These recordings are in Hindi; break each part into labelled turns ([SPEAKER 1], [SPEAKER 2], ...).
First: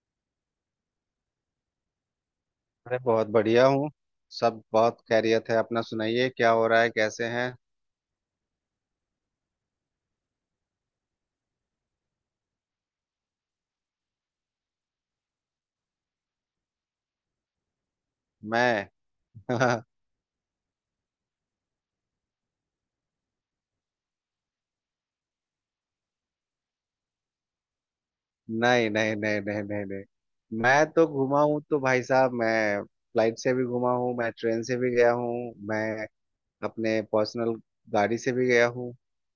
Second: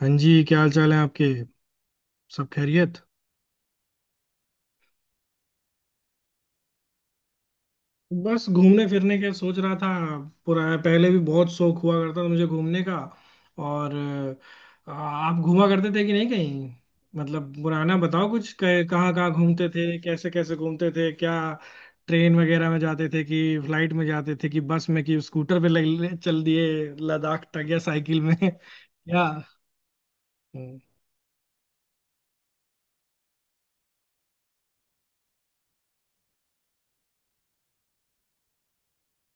[SPEAKER 1] हाँ जी क्या हाल चाल है आपके। सब खैरियत?
[SPEAKER 2] अरे, बहुत बढ़िया हूँ। सब बहुत खैरियत है। अपना सुनाइए, क्या हो रहा है, कैसे हैं?
[SPEAKER 1] बस घूमने फिरने के सोच रहा था। पुरा पहले भी बहुत शौक हुआ करता था मुझे घूमने का। और आप घूमा करते थे कि नहीं कहीं? मतलब पुराना बताओ कुछ
[SPEAKER 2] मैं।
[SPEAKER 1] कहाँ कहाँ घूमते थे, कैसे कैसे घूमते थे क्या? ट्रेन वगैरह में जाते थे कि फ्लाइट में जाते थे कि बस में कि स्कूटर पे चल दिए लद्दाख तक या साइकिल में
[SPEAKER 2] नहीं, नहीं,
[SPEAKER 1] या
[SPEAKER 2] नहीं, नहीं, नहीं, नहीं।
[SPEAKER 1] हम्म,
[SPEAKER 2] मैं तो घूमा हूँ तो भाई साहब, मैं फ्लाइट से भी घूमा हूँ, मैं ट्रेन से भी गया हूँ, मैं अपने पर्सनल गाड़ी से भी गया हूँ,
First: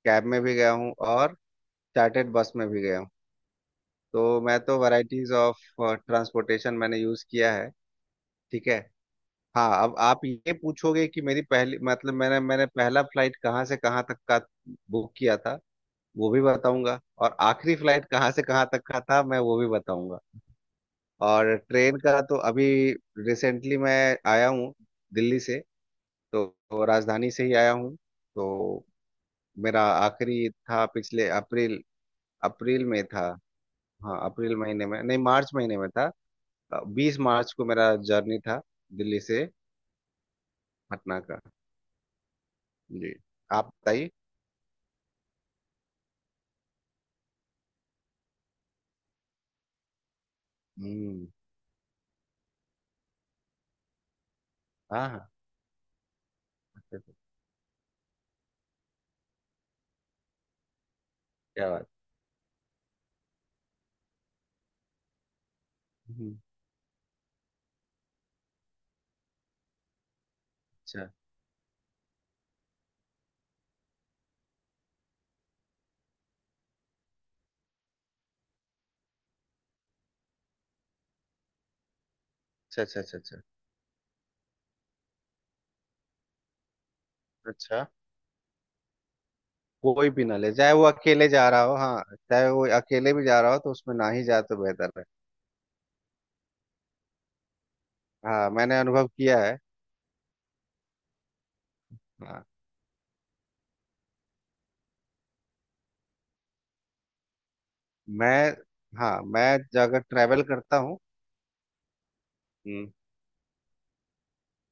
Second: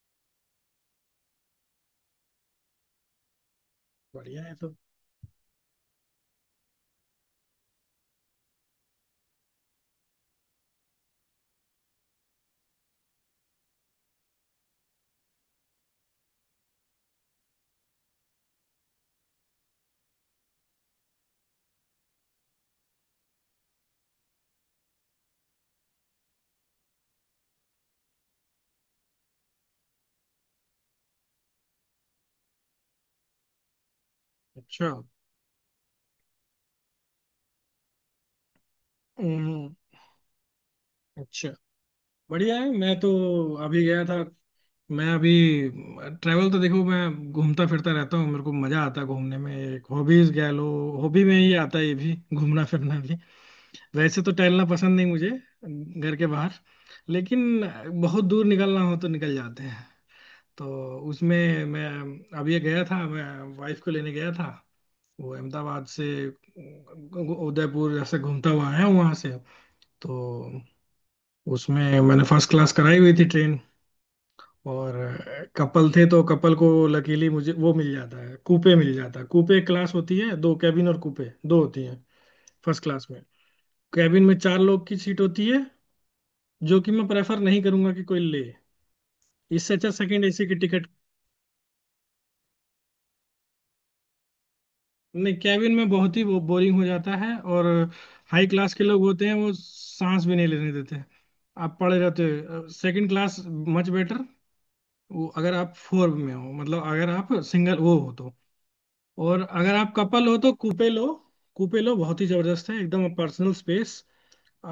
[SPEAKER 2] कैब में भी गया हूँ, और चार्टर्ड बस में भी गया हूँ। तो
[SPEAKER 1] बढ़िया है
[SPEAKER 2] मैं
[SPEAKER 1] तो।
[SPEAKER 2] तो वैरायटीज ऑफ ट्रांसपोर्टेशन मैंने यूज़ किया है। ठीक है। हाँ, अब आप ये पूछोगे कि मेरी पहली मतलब मैंने मैंने पहला फ्लाइट कहाँ से कहाँ तक का बुक किया था, वो भी बताऊंगा, और आखिरी फ्लाइट कहाँ से कहाँ तक का था मैं वो भी बताऊंगा। और ट्रेन का तो अभी रिसेंटली मैं आया हूँ दिल्ली से, तो राजधानी से ही आया हूँ। तो मेरा आखिरी था पिछले अप्रैल अप्रैल में था। हाँ, अप्रैल महीने
[SPEAKER 1] अच्छा।
[SPEAKER 2] में नहीं, मार्च महीने में था। 20 मार्च को मेरा जर्नी था दिल्ली से
[SPEAKER 1] हम्म।
[SPEAKER 2] पटना का।
[SPEAKER 1] अच्छा। बढ़िया है। मैं तो
[SPEAKER 2] जी। आप
[SPEAKER 1] अभी गया
[SPEAKER 2] बताइए।
[SPEAKER 1] था। मैं अभी ट्रैवल, तो देखो मैं घूमता फिरता रहता हूँ, मेरे को मजा आता है घूमने में, एक हॉबीज कह लो। हॉबी
[SPEAKER 2] हम्म।
[SPEAKER 1] में ही आता है ये भी घूमना फिरना भी। वैसे तो टहलना पसंद नहीं
[SPEAKER 2] हाँ, हाँ।
[SPEAKER 1] मुझे घर के बाहर,
[SPEAKER 2] अच्छा, अच्छा।
[SPEAKER 1] लेकिन बहुत दूर निकलना हो तो निकल जाते हैं। तो उसमें
[SPEAKER 2] क्या बात।
[SPEAKER 1] मैं अभी गया था। मैं वाइफ को लेने गया था। वो अहमदाबाद से
[SPEAKER 2] हम्म।
[SPEAKER 1] उदयपुर जैसे घूमता हुआ आया वहां से। तो
[SPEAKER 2] अच्छा,
[SPEAKER 1] उसमें मैंने फर्स्ट क्लास कराई हुई थी ट्रेन। और कपल थे तो कपल को लकीली मुझे वो मिल जाता है, कूपे मिल जाता है। कूपे एक क्लास होती है, दो कैबिन और कूपे दो होती हैं फर्स्ट
[SPEAKER 2] अच्छा, अच्छा,
[SPEAKER 1] क्लास
[SPEAKER 2] अच्छा।
[SPEAKER 1] में।
[SPEAKER 2] अच्छा,
[SPEAKER 1] कैबिन में चार लोग की सीट होती है, जो कि मैं प्रेफर नहीं
[SPEAKER 2] अच्छा।
[SPEAKER 1] करूंगा कि कोई ले। इससे अच्छा
[SPEAKER 2] कोई
[SPEAKER 1] सेकंड
[SPEAKER 2] भी ना
[SPEAKER 1] एसी
[SPEAKER 2] ले,
[SPEAKER 1] की
[SPEAKER 2] चाहे वो
[SPEAKER 1] टिकट।
[SPEAKER 2] अकेले जा रहा हो, हाँ। चाहे वो अकेले भी जा रहा हो तो उसमें ना ही जाए तो बेहतर है।
[SPEAKER 1] नहीं, कैबिन में बहुत ही वो बोरिंग हो जाता है। और हाई
[SPEAKER 2] हाँ,
[SPEAKER 1] क्लास
[SPEAKER 2] मैंने
[SPEAKER 1] के लोग
[SPEAKER 2] अनुभव
[SPEAKER 1] होते हैं,
[SPEAKER 2] किया
[SPEAKER 1] वो
[SPEAKER 2] है।
[SPEAKER 1] सांस भी नहीं लेने देते। आप पड़े रहते
[SPEAKER 2] हाँ।
[SPEAKER 1] हो। Second class much better. वो अगर आप फोर में हो, मतलब अगर आप सिंगल वो हो तो।
[SPEAKER 2] मैं, हाँ,
[SPEAKER 1] और
[SPEAKER 2] मैं
[SPEAKER 1] अगर आप
[SPEAKER 2] अगर
[SPEAKER 1] कपल हो
[SPEAKER 2] ट्रैवल
[SPEAKER 1] तो
[SPEAKER 2] करता हूँ।
[SPEAKER 1] कूपे लो बहुत ही जबरदस्त है,
[SPEAKER 2] हम्म,
[SPEAKER 1] एकदम पर्सनल स्पेस।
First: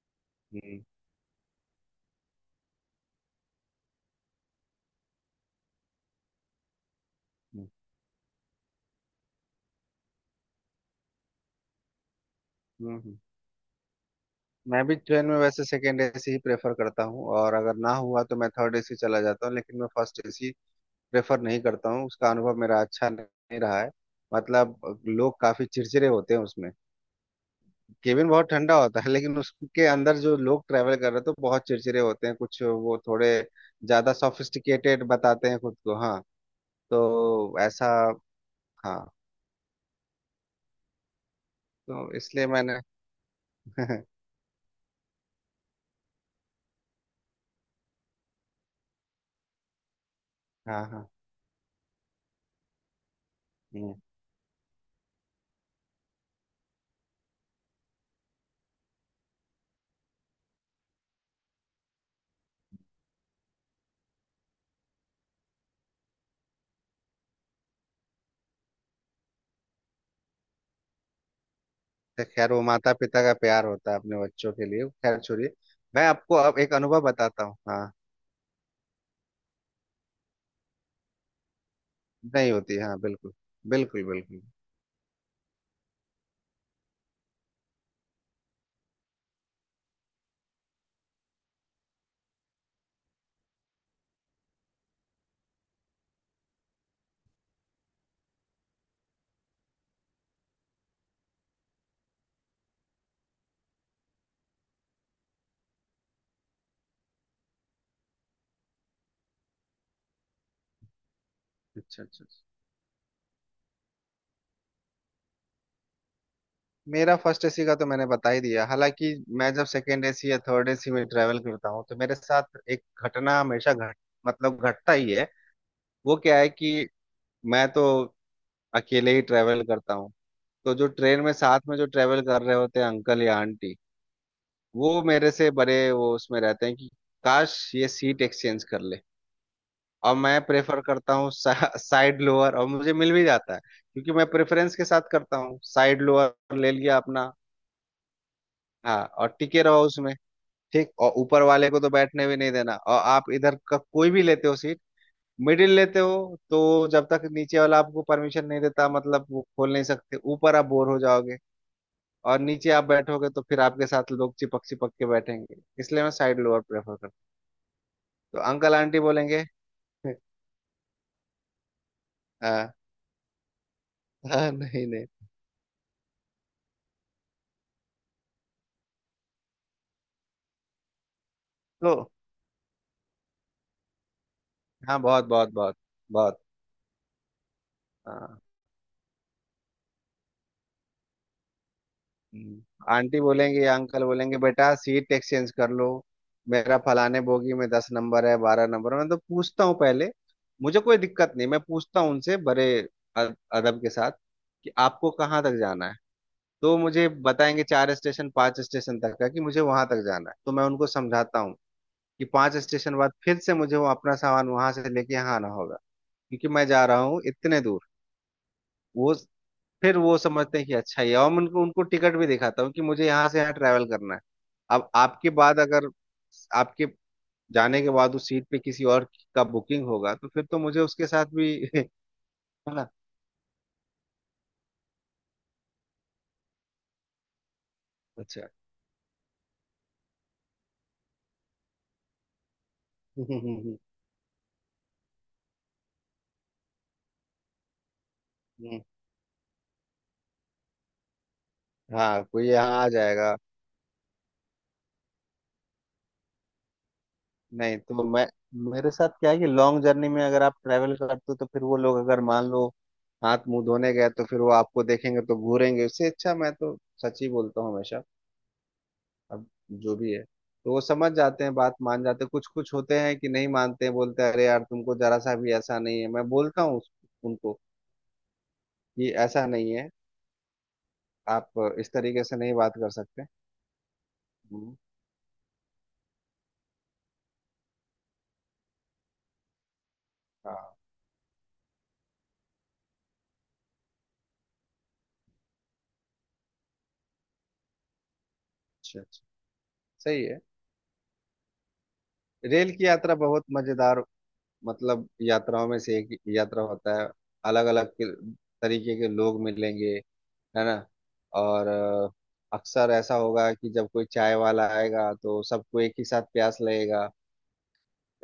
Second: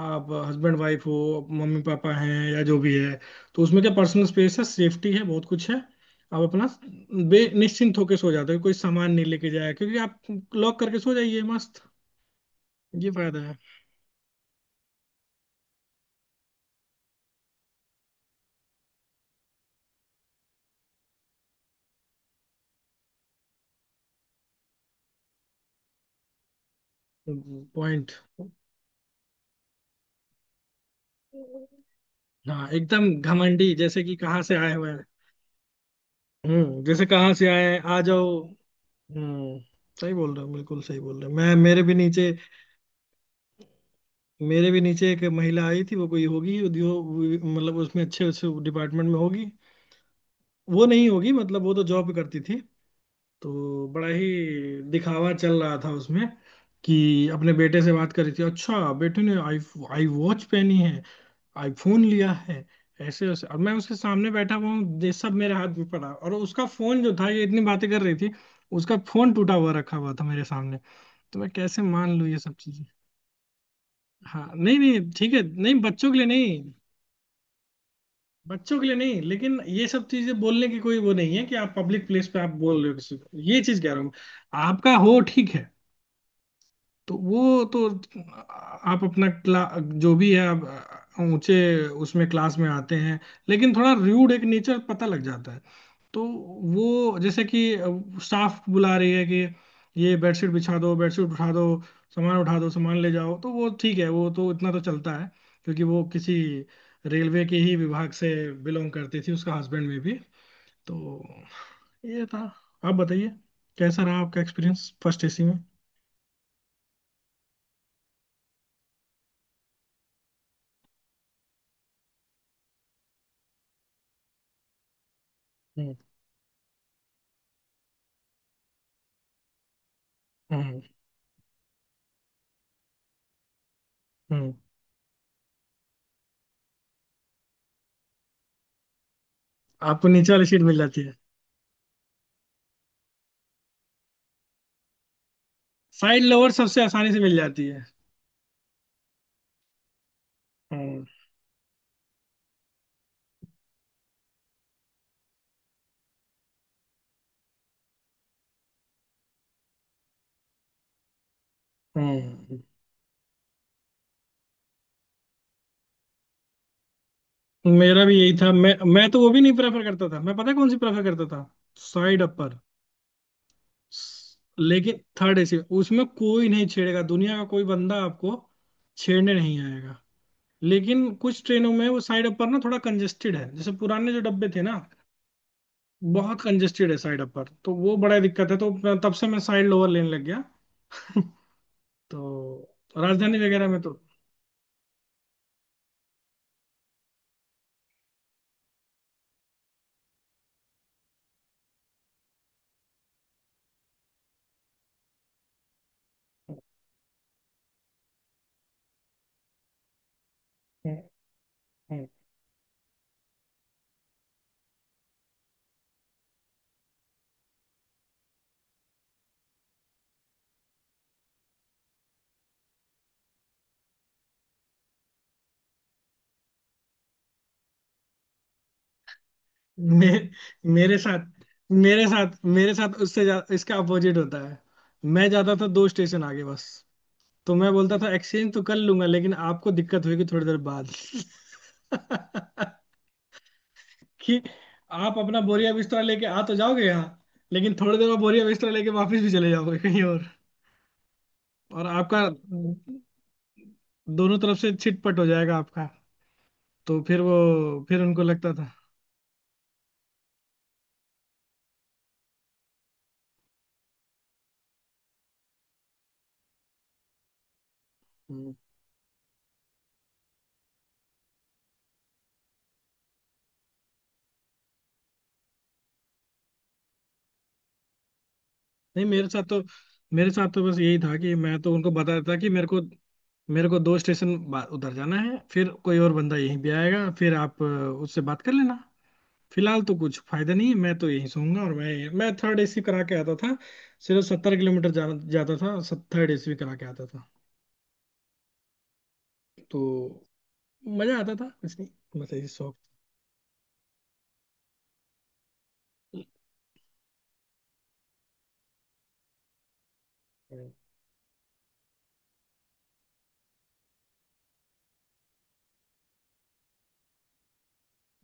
[SPEAKER 1] आप हस्बैंड
[SPEAKER 2] हम्म।
[SPEAKER 1] वाइफ हो, मम्मी पापा हैं, या जो भी है। तो उसमें क्या पर्सनल स्पेस है, सेफ्टी है, बहुत कुछ है। आप अपना बे
[SPEAKER 2] हम्म,
[SPEAKER 1] निश्चिंत होकर सो जाते हो, कोई सामान नहीं लेके जाए, क्योंकि आप लॉक करके सो जाइए मस्त।
[SPEAKER 2] हम्म,
[SPEAKER 1] ये
[SPEAKER 2] हम्म।
[SPEAKER 1] फायदा है।
[SPEAKER 2] मैं भी ट्रेन में वैसे सेकेंड एसी ही प्रेफर करता हूँ, और अगर ना हुआ तो मैं थर्ड एसी चला जाता हूँ, लेकिन मैं फर्स्ट एसी प्रेफर नहीं करता हूँ। उसका अनुभव मेरा अच्छा नहीं रहा है। मतलब लोग काफी चिड़चिड़े होते हैं उसमें।
[SPEAKER 1] पॉइंट।
[SPEAKER 2] केबिन बहुत ठंडा होता है, लेकिन उसके अंदर जो लोग ट्रैवल कर रहे थे वो बहुत चिड़चिड़े होते हैं, कुछ
[SPEAKER 1] हाँ,
[SPEAKER 2] वो
[SPEAKER 1] एकदम
[SPEAKER 2] थोड़े
[SPEAKER 1] घमंडी जैसे
[SPEAKER 2] ज्यादा
[SPEAKER 1] कि कहाँ से आए हुए हैं।
[SPEAKER 2] सॉफिस्टिकेटेड बताते हैं खुद को, हाँ।
[SPEAKER 1] हम्म, जैसे कहाँ से
[SPEAKER 2] तो
[SPEAKER 1] आए हैं
[SPEAKER 2] ऐसा,
[SPEAKER 1] आ जाओ।
[SPEAKER 2] हाँ,
[SPEAKER 1] हम्म। सही बोल रहे हो, बिल्कुल सही बोल रहे हो। मैं
[SPEAKER 2] तो इसलिए मैंने।
[SPEAKER 1] मेरे भी नीचे एक महिला आई थी। वो कोई होगी उद्योग, मतलब उसमें अच्छे उस डिपार्टमेंट में होगी। वो
[SPEAKER 2] हाँ,
[SPEAKER 1] नहीं
[SPEAKER 2] हाँ।
[SPEAKER 1] होगी, मतलब वो तो जॉब करती थी। तो
[SPEAKER 2] हम्म।
[SPEAKER 1] बड़ा ही दिखावा चल रहा था उसमें। कि अपने बेटे से बात कर रही थी, अच्छा बेटे ने आई आई वॉच पहनी है, आईफोन लिया है, ऐसे ऐसे। अब मैं उसके सामने बैठा हुआ हूँ, ये सब मेरे हाथ में पड़ा, और उसका फोन जो था, ये इतनी बातें कर रही थी, उसका फोन टूटा हुआ रखा हुआ था मेरे सामने। तो मैं कैसे मान
[SPEAKER 2] तो
[SPEAKER 1] लूँ ये
[SPEAKER 2] खैर,
[SPEAKER 1] सब
[SPEAKER 2] वो
[SPEAKER 1] चीजें।
[SPEAKER 2] माता पिता का प्यार होता है अपने
[SPEAKER 1] हाँ
[SPEAKER 2] बच्चों के
[SPEAKER 1] नहीं
[SPEAKER 2] लिए,
[SPEAKER 1] नहीं,
[SPEAKER 2] खैर
[SPEAKER 1] ठीक है।
[SPEAKER 2] छोड़िए।
[SPEAKER 1] नहीं
[SPEAKER 2] मैं
[SPEAKER 1] बच्चों के लिए
[SPEAKER 2] आपको अब
[SPEAKER 1] नहीं,
[SPEAKER 2] एक अनुभव बताता हूँ, हाँ।
[SPEAKER 1] बच्चों के लिए नहीं, लेकिन ये सब चीजें बोलने की कोई वो नहीं है कि आप पब्लिक प्लेस पे आप
[SPEAKER 2] नहीं होती,
[SPEAKER 1] बोल रहे हो
[SPEAKER 2] हाँ,
[SPEAKER 1] किसी
[SPEAKER 2] बिल्कुल।
[SPEAKER 1] को, ये चीज कह रहा
[SPEAKER 2] बिल्कुल,
[SPEAKER 1] हूँ
[SPEAKER 2] बिल्कुल।
[SPEAKER 1] आपका, हो ठीक है। तो वो तो आप अपना क्ला जो भी है आप ऊंचे उसमें क्लास में आते हैं, लेकिन थोड़ा र्यूड एक नेचर पता लग जाता है। तो वो जैसे कि स्टाफ बुला रही है कि ये बेडशीट बिछा दो, बेडशीट उठा दो, सामान उठा दो, सामान ले जाओ, तो वो ठीक है, वो तो इतना तो चलता है। क्योंकि वो किसी रेलवे के ही विभाग से बिलोंग करती थी, उसका हस्बैंड में भी। तो
[SPEAKER 2] अच्छा,
[SPEAKER 1] ये
[SPEAKER 2] अच्छा,
[SPEAKER 1] था।
[SPEAKER 2] अच्छा।
[SPEAKER 1] आप बताइए, कैसा रहा आपका एक्सपीरियंस फर्स्ट एसी में।
[SPEAKER 2] मेरा फर्स्ट एसी का तो मैंने बता ही दिया, हालांकि मैं जब सेकेंड एसी या थर्ड एसी में ट्रैवल करता हूँ तो मेरे साथ एक घटना हमेशा घट, मतलब घटता ही है।
[SPEAKER 1] हम्म।
[SPEAKER 2] वो क्या है कि मैं तो अकेले ही ट्रैवल करता हूँ। तो
[SPEAKER 1] हम्म।
[SPEAKER 2] जो ट्रेन में साथ में जो ट्रैवल कर रहे होते हैं अंकल या आंटी,
[SPEAKER 1] हम्म।
[SPEAKER 2] वो मेरे से बड़े, वो उसमें रहते हैं कि काश ये सीट एक्सचेंज कर ले।
[SPEAKER 1] आपको
[SPEAKER 2] और
[SPEAKER 1] नीचे
[SPEAKER 2] मैं
[SPEAKER 1] वाली सीट मिल
[SPEAKER 2] प्रेफर
[SPEAKER 1] जाती
[SPEAKER 2] करता
[SPEAKER 1] है।
[SPEAKER 2] हूँ साइड लोअर, और मुझे मिल भी जाता है, क्योंकि मैं प्रेफरेंस के साथ करता हूँ, साइड
[SPEAKER 1] साइड लोअर
[SPEAKER 2] लोअर ले
[SPEAKER 1] सबसे
[SPEAKER 2] लिया
[SPEAKER 1] आसानी से
[SPEAKER 2] अपना।
[SPEAKER 1] मिल जाती है।
[SPEAKER 2] हाँ, और टिके रहो उसमें। ठीक,
[SPEAKER 1] हम्म।
[SPEAKER 2] और ऊपर वाले को तो बैठने भी नहीं देना। और आप इधर का कोई भी लेते हो सीट, मिडिल लेते हो तो जब तक नीचे वाला आपको परमिशन नहीं देता, मतलब वो खोल नहीं सकते, ऊपर आप बोर हो जाओगे। और
[SPEAKER 1] हम्म।
[SPEAKER 2] नीचे आप बैठोगे तो फिर आपके साथ लोग चिपक चिपक के बैठेंगे, इसलिए मैं साइड लोअर प्रेफर करता हूं।
[SPEAKER 1] मेरा भी यही
[SPEAKER 2] तो
[SPEAKER 1] था। मैं
[SPEAKER 2] अंकल आंटी
[SPEAKER 1] मैं तो वो भी
[SPEAKER 2] बोलेंगे।
[SPEAKER 1] नहीं प्रेफर करता था। मैं पता है कौन सी प्रेफर करता था? Side upper.
[SPEAKER 2] हाँ, हाँ, नहीं,
[SPEAKER 1] लेकिन
[SPEAKER 2] नहीं।
[SPEAKER 1] थर्ड एसी, उसमें कोई नहीं छेड़ेगा, दुनिया का कोई बंदा आपको छेड़ने नहीं आएगा। लेकिन कुछ ट्रेनों में वो
[SPEAKER 2] तो
[SPEAKER 1] साइड अपर ना थोड़ा कंजेस्टेड है, जैसे पुराने जो डब्बे थे ना,
[SPEAKER 2] हाँ, बहुत, बहुत, बहुत,
[SPEAKER 1] बहुत
[SPEAKER 2] बहुत,
[SPEAKER 1] कंजेस्टेड है साइड अपर, तो वो बड़ा
[SPEAKER 2] हाँ।
[SPEAKER 1] दिक्कत है। तो तब से मैं साइड लोअर लेने लग गया
[SPEAKER 2] हम्म।
[SPEAKER 1] तो
[SPEAKER 2] आंटी
[SPEAKER 1] राजधानी
[SPEAKER 2] बोलेंगे
[SPEAKER 1] वगैरह
[SPEAKER 2] या
[SPEAKER 1] में
[SPEAKER 2] अंकल बोलेंगे, बेटा सीट एक्सचेंज कर लो, मेरा फलाने बोगी में 10 नंबर है, 12 नंबर है। मैं तो पूछता हूँ पहले, मुझे कोई दिक्कत नहीं, मैं पूछता हूँ उनसे बड़े अदब के साथ कि आपको कहाँ तक जाना है। तो मुझे बताएंगे चार स्टेशन, पांच स्टेशन तक का, कि मुझे वहां तक जाना है। तो मैं उनको समझाता हूँ
[SPEAKER 1] तो
[SPEAKER 2] कि पांच स्टेशन बाद फिर से मुझे वो अपना सामान वहां से लेके यहाँ आना होगा, क्योंकि मैं जा रहा हूँ इतने दूर। वो, फिर वो समझते हैं कि अच्छा ये, और मैं उनको उनको टिकट भी दिखाता हूँ कि मुझे यहाँ से यहाँ ट्रैवल करना है। अब आपके बाद अगर आपके जाने के बाद उस सीट पे किसी और का बुकिंग
[SPEAKER 1] मे,
[SPEAKER 2] होगा तो फिर तो मुझे
[SPEAKER 1] मेरे
[SPEAKER 2] उसके साथ
[SPEAKER 1] साथ
[SPEAKER 2] भी है
[SPEAKER 1] मेरे
[SPEAKER 2] ना।
[SPEAKER 1] साथ इसका अपोजिट होता है। मैं जाता था दो स्टेशन आगे बस। तो मैं बोलता था
[SPEAKER 2] अच्छा।
[SPEAKER 1] एक्सचेंज तो कर लूंगा, लेकिन आपको दिक्कत होगी थोड़ी देर बाद
[SPEAKER 2] हम्म, हम्म,
[SPEAKER 1] कि आप अपना बोरिया बिस्तरा लेके आ तो जाओगे यहाँ, लेकिन थोड़ी देर बाद बोरिया बिस्तरा
[SPEAKER 2] हम्म।
[SPEAKER 1] लेके वापस भी चले जाओगे कहीं और। और आपका
[SPEAKER 2] हाँ, कोई यहाँ आ जाएगा।
[SPEAKER 1] दोनों तरफ से छिटपट हो जाएगा आपका। तो फिर वो,
[SPEAKER 2] नहीं
[SPEAKER 1] फिर
[SPEAKER 2] तो
[SPEAKER 1] उनको
[SPEAKER 2] मैं
[SPEAKER 1] लगता था।
[SPEAKER 2] मेरे साथ क्या है कि लॉन्ग जर्नी में अगर आप ट्रैवल करते हो तो फिर वो लोग अगर मान लो हाथ मुंह धोने गए तो फिर वो आपको देखेंगे तो घूरेंगे, उससे अच्छा मैं तो सच ही बोलता हूँ हमेशा।
[SPEAKER 1] हम्म।
[SPEAKER 2] अब जो भी है, तो वो समझ जाते हैं, बात मान जाते हैं। कुछ कुछ होते हैं कि नहीं मानते हैं, बोलते हैं अरे यार तुमको जरा सा भी ऐसा नहीं है। मैं बोलता हूँ उनको
[SPEAKER 1] नहीं
[SPEAKER 2] कि
[SPEAKER 1] मेरे साथ
[SPEAKER 2] ऐसा
[SPEAKER 1] तो,
[SPEAKER 2] नहीं है,
[SPEAKER 1] बस यही था कि
[SPEAKER 2] आप
[SPEAKER 1] मैं तो उनको
[SPEAKER 2] इस
[SPEAKER 1] बता
[SPEAKER 2] तरीके
[SPEAKER 1] देता
[SPEAKER 2] से
[SPEAKER 1] कि
[SPEAKER 2] नहीं बात कर सकते।
[SPEAKER 1] मेरे को दो स्टेशन
[SPEAKER 2] हम्म,
[SPEAKER 1] उधर जाना है, फिर कोई और बंदा यहीं भी आएगा, फिर आप उससे बात कर लेना। फिलहाल तो कुछ फायदा नहीं है,
[SPEAKER 2] हाँ।
[SPEAKER 1] मैं तो यहीं सोऊंगा। और मैं थर्ड एसी करा के आता था। सिर्फ 70 किलोमीटर जाता था, थर्ड एसी भी करा के आता था।
[SPEAKER 2] अच्छा, अच्छा।
[SPEAKER 1] तो
[SPEAKER 2] सही है।
[SPEAKER 1] मजा आता था कुछ नहीं, बस ऐसी
[SPEAKER 2] रेल
[SPEAKER 1] शौक।
[SPEAKER 2] की यात्रा बहुत मजेदार, मतलब यात्राओं में से एक यात्रा होता है। अलग अलग तरीके के लोग मिलेंगे, है ना। और अक्सर ऐसा होगा कि जब कोई चाय वाला आएगा तो सबको एक ही साथ प्यास लगेगा,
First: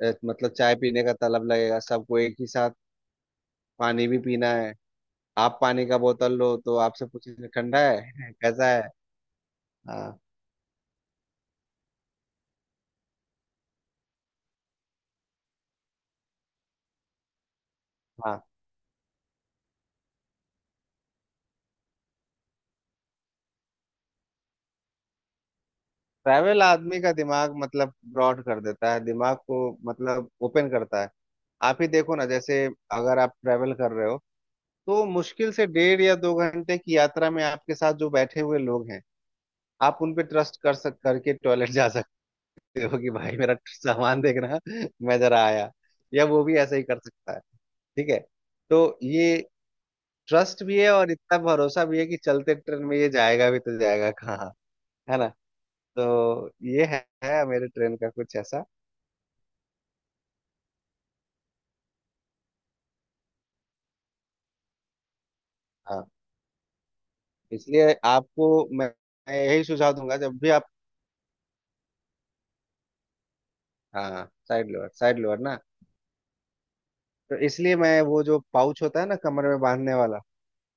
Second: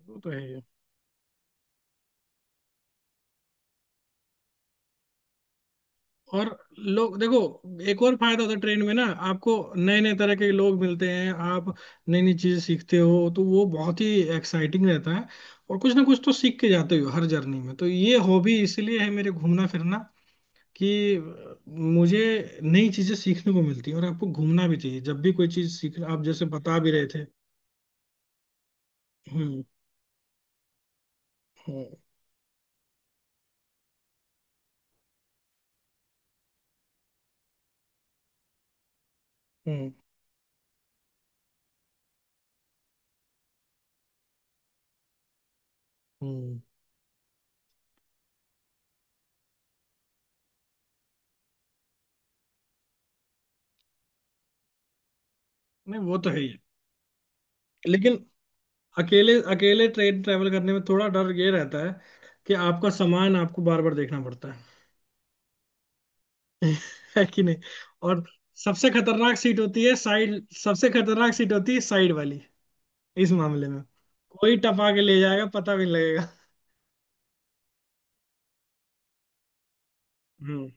[SPEAKER 1] वो तो
[SPEAKER 2] मतलब
[SPEAKER 1] है।
[SPEAKER 2] चाय पीने का तलब लगेगा सबको एक ही साथ। पानी भी पीना है, आप पानी का बोतल
[SPEAKER 1] और
[SPEAKER 2] लो तो आपसे
[SPEAKER 1] लोग
[SPEAKER 2] पूछेंगे
[SPEAKER 1] देखो,
[SPEAKER 2] ठंडा
[SPEAKER 1] एक और
[SPEAKER 2] है
[SPEAKER 1] फायदा होता है
[SPEAKER 2] कैसा
[SPEAKER 1] ट्रेन
[SPEAKER 2] है।
[SPEAKER 1] में ना, आपको नए नए
[SPEAKER 2] हाँ,
[SPEAKER 1] तरह के लोग मिलते हैं, आप नई नई चीजें सीखते हो, तो वो बहुत ही एक्साइटिंग रहता है। और कुछ ना कुछ तो सीख के जाते हो हर जर्नी में। तो ये
[SPEAKER 2] हाँ।
[SPEAKER 1] हॉबी इसलिए है मेरे घूमना फिरना, कि मुझे नई चीजें सीखने को मिलती है। और आपको घूमना भी चाहिए, जब भी कोई चीज सीख, आप जैसे
[SPEAKER 2] ट्रैवल
[SPEAKER 1] बता भी
[SPEAKER 2] आदमी
[SPEAKER 1] रहे
[SPEAKER 2] का
[SPEAKER 1] थे।
[SPEAKER 2] दिमाग मतलब ब्रॉड कर देता है, दिमाग को
[SPEAKER 1] हम्म।
[SPEAKER 2] मतलब ओपन करता है। आप ही
[SPEAKER 1] हम्म।
[SPEAKER 2] देखो ना, जैसे अगर आप ट्रैवल कर रहे हो तो मुश्किल से 1.5 या 2 घंटे की यात्रा में आपके साथ जो बैठे हुए लोग हैं,
[SPEAKER 1] हम्म।
[SPEAKER 2] आप उन पे ट्रस्ट कर सक करके टॉयलेट जा सकते हो कि भाई मेरा सामान देखना, मैं जरा आया, या वो भी
[SPEAKER 1] हम्म।
[SPEAKER 2] ऐसा ही कर सकता है। ठीक है। तो ये ट्रस्ट भी है, और इतना भरोसा भी है कि चलते ट्रेन में ये जाएगा भी तो जाएगा कहाँ, है ना।
[SPEAKER 1] नहीं वो तो है ही।
[SPEAKER 2] तो ये है मेरे ट्रेन का
[SPEAKER 1] लेकिन
[SPEAKER 2] कुछ ऐसा।
[SPEAKER 1] अकेले अकेले ट्रेन ट्रैवल करने में थोड़ा डर ये रहता है कि आपका सामान आपको बार बार देखना पड़ता है
[SPEAKER 2] हाँ,
[SPEAKER 1] है कि नहीं?
[SPEAKER 2] इसलिए
[SPEAKER 1] और
[SPEAKER 2] आपको मैं
[SPEAKER 1] सबसे खतरनाक
[SPEAKER 2] मैं
[SPEAKER 1] सीट
[SPEAKER 2] यही
[SPEAKER 1] होती
[SPEAKER 2] सुझाव
[SPEAKER 1] है
[SPEAKER 2] दूंगा जब
[SPEAKER 1] साइड,
[SPEAKER 2] भी आप,
[SPEAKER 1] सबसे खतरनाक सीट होती है साइड वाली इस मामले में।
[SPEAKER 2] हाँ,
[SPEAKER 1] कोई
[SPEAKER 2] साइड लोअर,
[SPEAKER 1] टपा के
[SPEAKER 2] साइड
[SPEAKER 1] ले
[SPEAKER 2] लोअर
[SPEAKER 1] जाएगा,
[SPEAKER 2] ना।
[SPEAKER 1] पता भी नहीं लगेगा।
[SPEAKER 2] तो इसलिए मैं वो जो पाउच होता है ना, कमर में बांधने वाला,
[SPEAKER 1] हम्म।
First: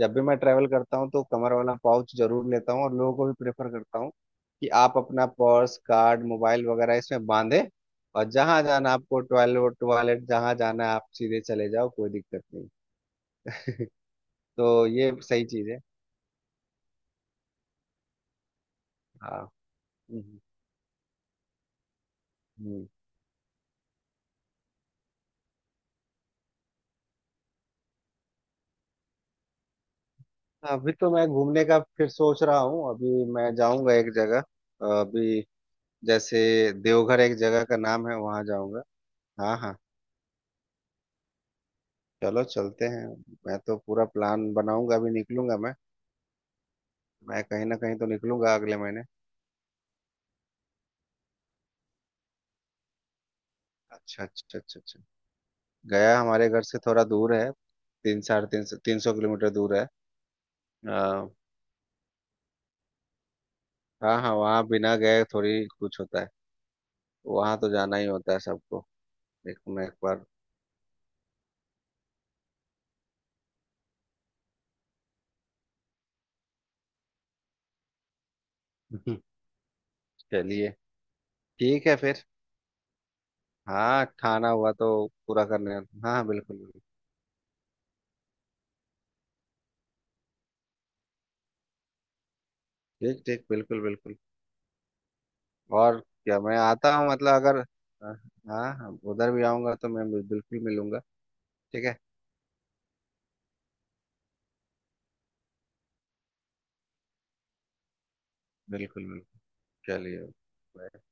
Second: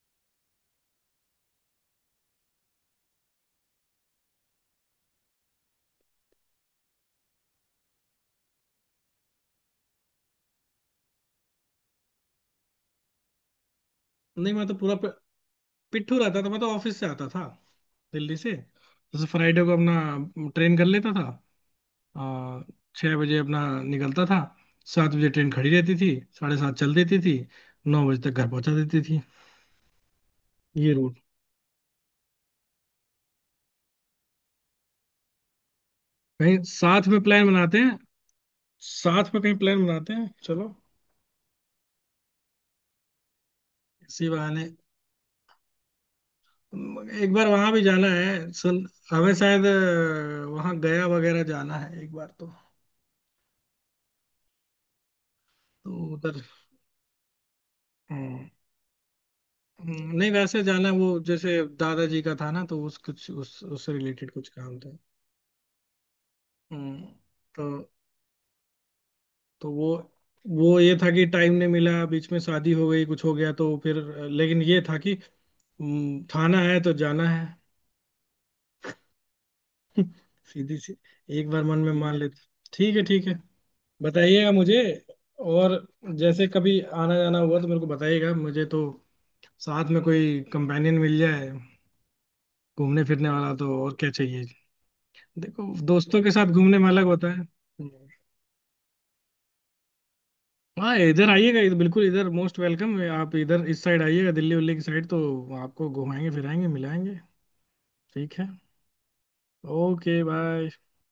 [SPEAKER 2] जब भी मैं ट्रैवल करता हूँ तो कमर वाला पाउच जरूर लेता हूँ, और लोगों को भी प्रेफर करता हूँ कि आप अपना पर्स, कार्ड, मोबाइल वगैरह इसमें बांधे। और जहाँ जाना आपको, टॉयलेट, टॉयलेट जहाँ जाना है, आप सीधे चले जाओ, कोई दिक्कत नहीं।
[SPEAKER 1] नहीं
[SPEAKER 2] तो
[SPEAKER 1] मैं तो पूरा
[SPEAKER 2] ये सही चीज़ है।
[SPEAKER 1] पिट्ठू रहता था। मैं तो ऑफिस से आता था दिल्ली से, जैसे
[SPEAKER 2] हाँ,
[SPEAKER 1] फ्राइडे को
[SPEAKER 2] हम्म,
[SPEAKER 1] अपना ट्रेन कर लेता था। और
[SPEAKER 2] हम्म।
[SPEAKER 1] 6 बजे अपना निकलता था, 7 बजे ट्रेन खड़ी रहती थी, 7:30 चल देती थी, 9 बजे तक घर पहुंचा देती थी। ये
[SPEAKER 2] अभी तो
[SPEAKER 1] रूल,
[SPEAKER 2] मैं घूमने का फिर सोच रहा हूँ, अभी मैं जाऊँगा एक जगह। अभी जैसे
[SPEAKER 1] कहीं साथ
[SPEAKER 2] देवघर
[SPEAKER 1] में
[SPEAKER 2] एक
[SPEAKER 1] प्लान
[SPEAKER 2] जगह का
[SPEAKER 1] बनाते हैं,
[SPEAKER 2] नाम है, वहाँ जाऊँगा।
[SPEAKER 1] साथ में कहीं
[SPEAKER 2] हाँ, हाँ।
[SPEAKER 1] प्लान बनाते हैं चलो,
[SPEAKER 2] चलो चलते हैं, मैं तो पूरा
[SPEAKER 1] इसी
[SPEAKER 2] प्लान
[SPEAKER 1] बहाने।
[SPEAKER 2] बनाऊंगा, अभी निकलूंगा मैं।
[SPEAKER 1] एक
[SPEAKER 2] मैं
[SPEAKER 1] बार
[SPEAKER 2] कहीं
[SPEAKER 1] वहां
[SPEAKER 2] ना
[SPEAKER 1] भी
[SPEAKER 2] कहीं तो
[SPEAKER 1] जाना है
[SPEAKER 2] निकलूंगा
[SPEAKER 1] सल,
[SPEAKER 2] अगले महीने।
[SPEAKER 1] हमें शायद वहां गया वगैरह जाना है एक बार तो।
[SPEAKER 2] अच्छा, अच्छा, अच्छा, अच्छा।
[SPEAKER 1] तो
[SPEAKER 2] गया
[SPEAKER 1] उधर,
[SPEAKER 2] हमारे घर से थोड़ा दूर है, तीन, साढ़े
[SPEAKER 1] हम्म,
[SPEAKER 2] तीन सौ 300 किलोमीटर दूर है।
[SPEAKER 1] नहीं वैसे जाना है वो,
[SPEAKER 2] आ,
[SPEAKER 1] जैसे दादाजी का था ना, तो उस कुछ उस उससे
[SPEAKER 2] हाँ,
[SPEAKER 1] रिलेटेड
[SPEAKER 2] हाँ,
[SPEAKER 1] कुछ
[SPEAKER 2] वहाँ
[SPEAKER 1] काम
[SPEAKER 2] बिना
[SPEAKER 1] था।
[SPEAKER 2] गए थोड़ी कुछ होता है,
[SPEAKER 1] हम्म।
[SPEAKER 2] वहाँ
[SPEAKER 1] तो
[SPEAKER 2] तो जाना ही होता है सबको।
[SPEAKER 1] तो
[SPEAKER 2] देखो, मैं
[SPEAKER 1] वो
[SPEAKER 2] एक बार।
[SPEAKER 1] वो ये था कि टाइम नहीं मिला, बीच में शादी हो गई, कुछ हो गया, तो फिर, लेकिन ये था कि थाना है तो जाना है।
[SPEAKER 2] चलिए।
[SPEAKER 1] सीधी सी, एक बार मन
[SPEAKER 2] ठीक
[SPEAKER 1] में
[SPEAKER 2] है
[SPEAKER 1] मान
[SPEAKER 2] फिर।
[SPEAKER 1] लेते। ठीक है, ठीक है।
[SPEAKER 2] हाँ, खाना
[SPEAKER 1] बताइएगा
[SPEAKER 2] हुआ
[SPEAKER 1] मुझे।
[SPEAKER 2] तो पूरा करने,
[SPEAKER 1] और
[SPEAKER 2] हाँ। हाँ,
[SPEAKER 1] जैसे
[SPEAKER 2] बिल्कुल,
[SPEAKER 1] कभी
[SPEAKER 2] बिल्कुल।
[SPEAKER 1] आना जाना हुआ तो मेरे को बताइएगा, मुझे तो साथ में कोई कंपेनियन मिल जाए घूमने
[SPEAKER 2] ठीक,
[SPEAKER 1] फिरने
[SPEAKER 2] ठीक,
[SPEAKER 1] वाला तो
[SPEAKER 2] बिल्कुल,
[SPEAKER 1] और क्या
[SPEAKER 2] बिल्कुल।
[SPEAKER 1] चाहिए। देखो
[SPEAKER 2] और
[SPEAKER 1] दोस्तों के
[SPEAKER 2] क्या,
[SPEAKER 1] साथ
[SPEAKER 2] मैं
[SPEAKER 1] घूमने में
[SPEAKER 2] आता
[SPEAKER 1] अलग
[SPEAKER 2] हूँ,
[SPEAKER 1] होता
[SPEAKER 2] मतलब
[SPEAKER 1] है।
[SPEAKER 2] अगर,
[SPEAKER 1] हम्म।
[SPEAKER 2] हाँ, हाँ, उधर भी आऊंगा तो मैं बिल्कुल
[SPEAKER 1] हाँ
[SPEAKER 2] मिलूंगा।
[SPEAKER 1] इधर आइएगा, इधर
[SPEAKER 2] ठीक है,
[SPEAKER 1] बिल्कुल, इधर मोस्ट वेलकम है। आप इधर इस साइड आइएगा दिल्ली उल्ली की साइड, तो आपको घुमाएंगे फिराएंगे मिलाएंगे। ठीक है।
[SPEAKER 2] बिल्कुल, बिल्कुल।
[SPEAKER 1] ओके
[SPEAKER 2] चलिए,
[SPEAKER 1] बाय।
[SPEAKER 2] bye।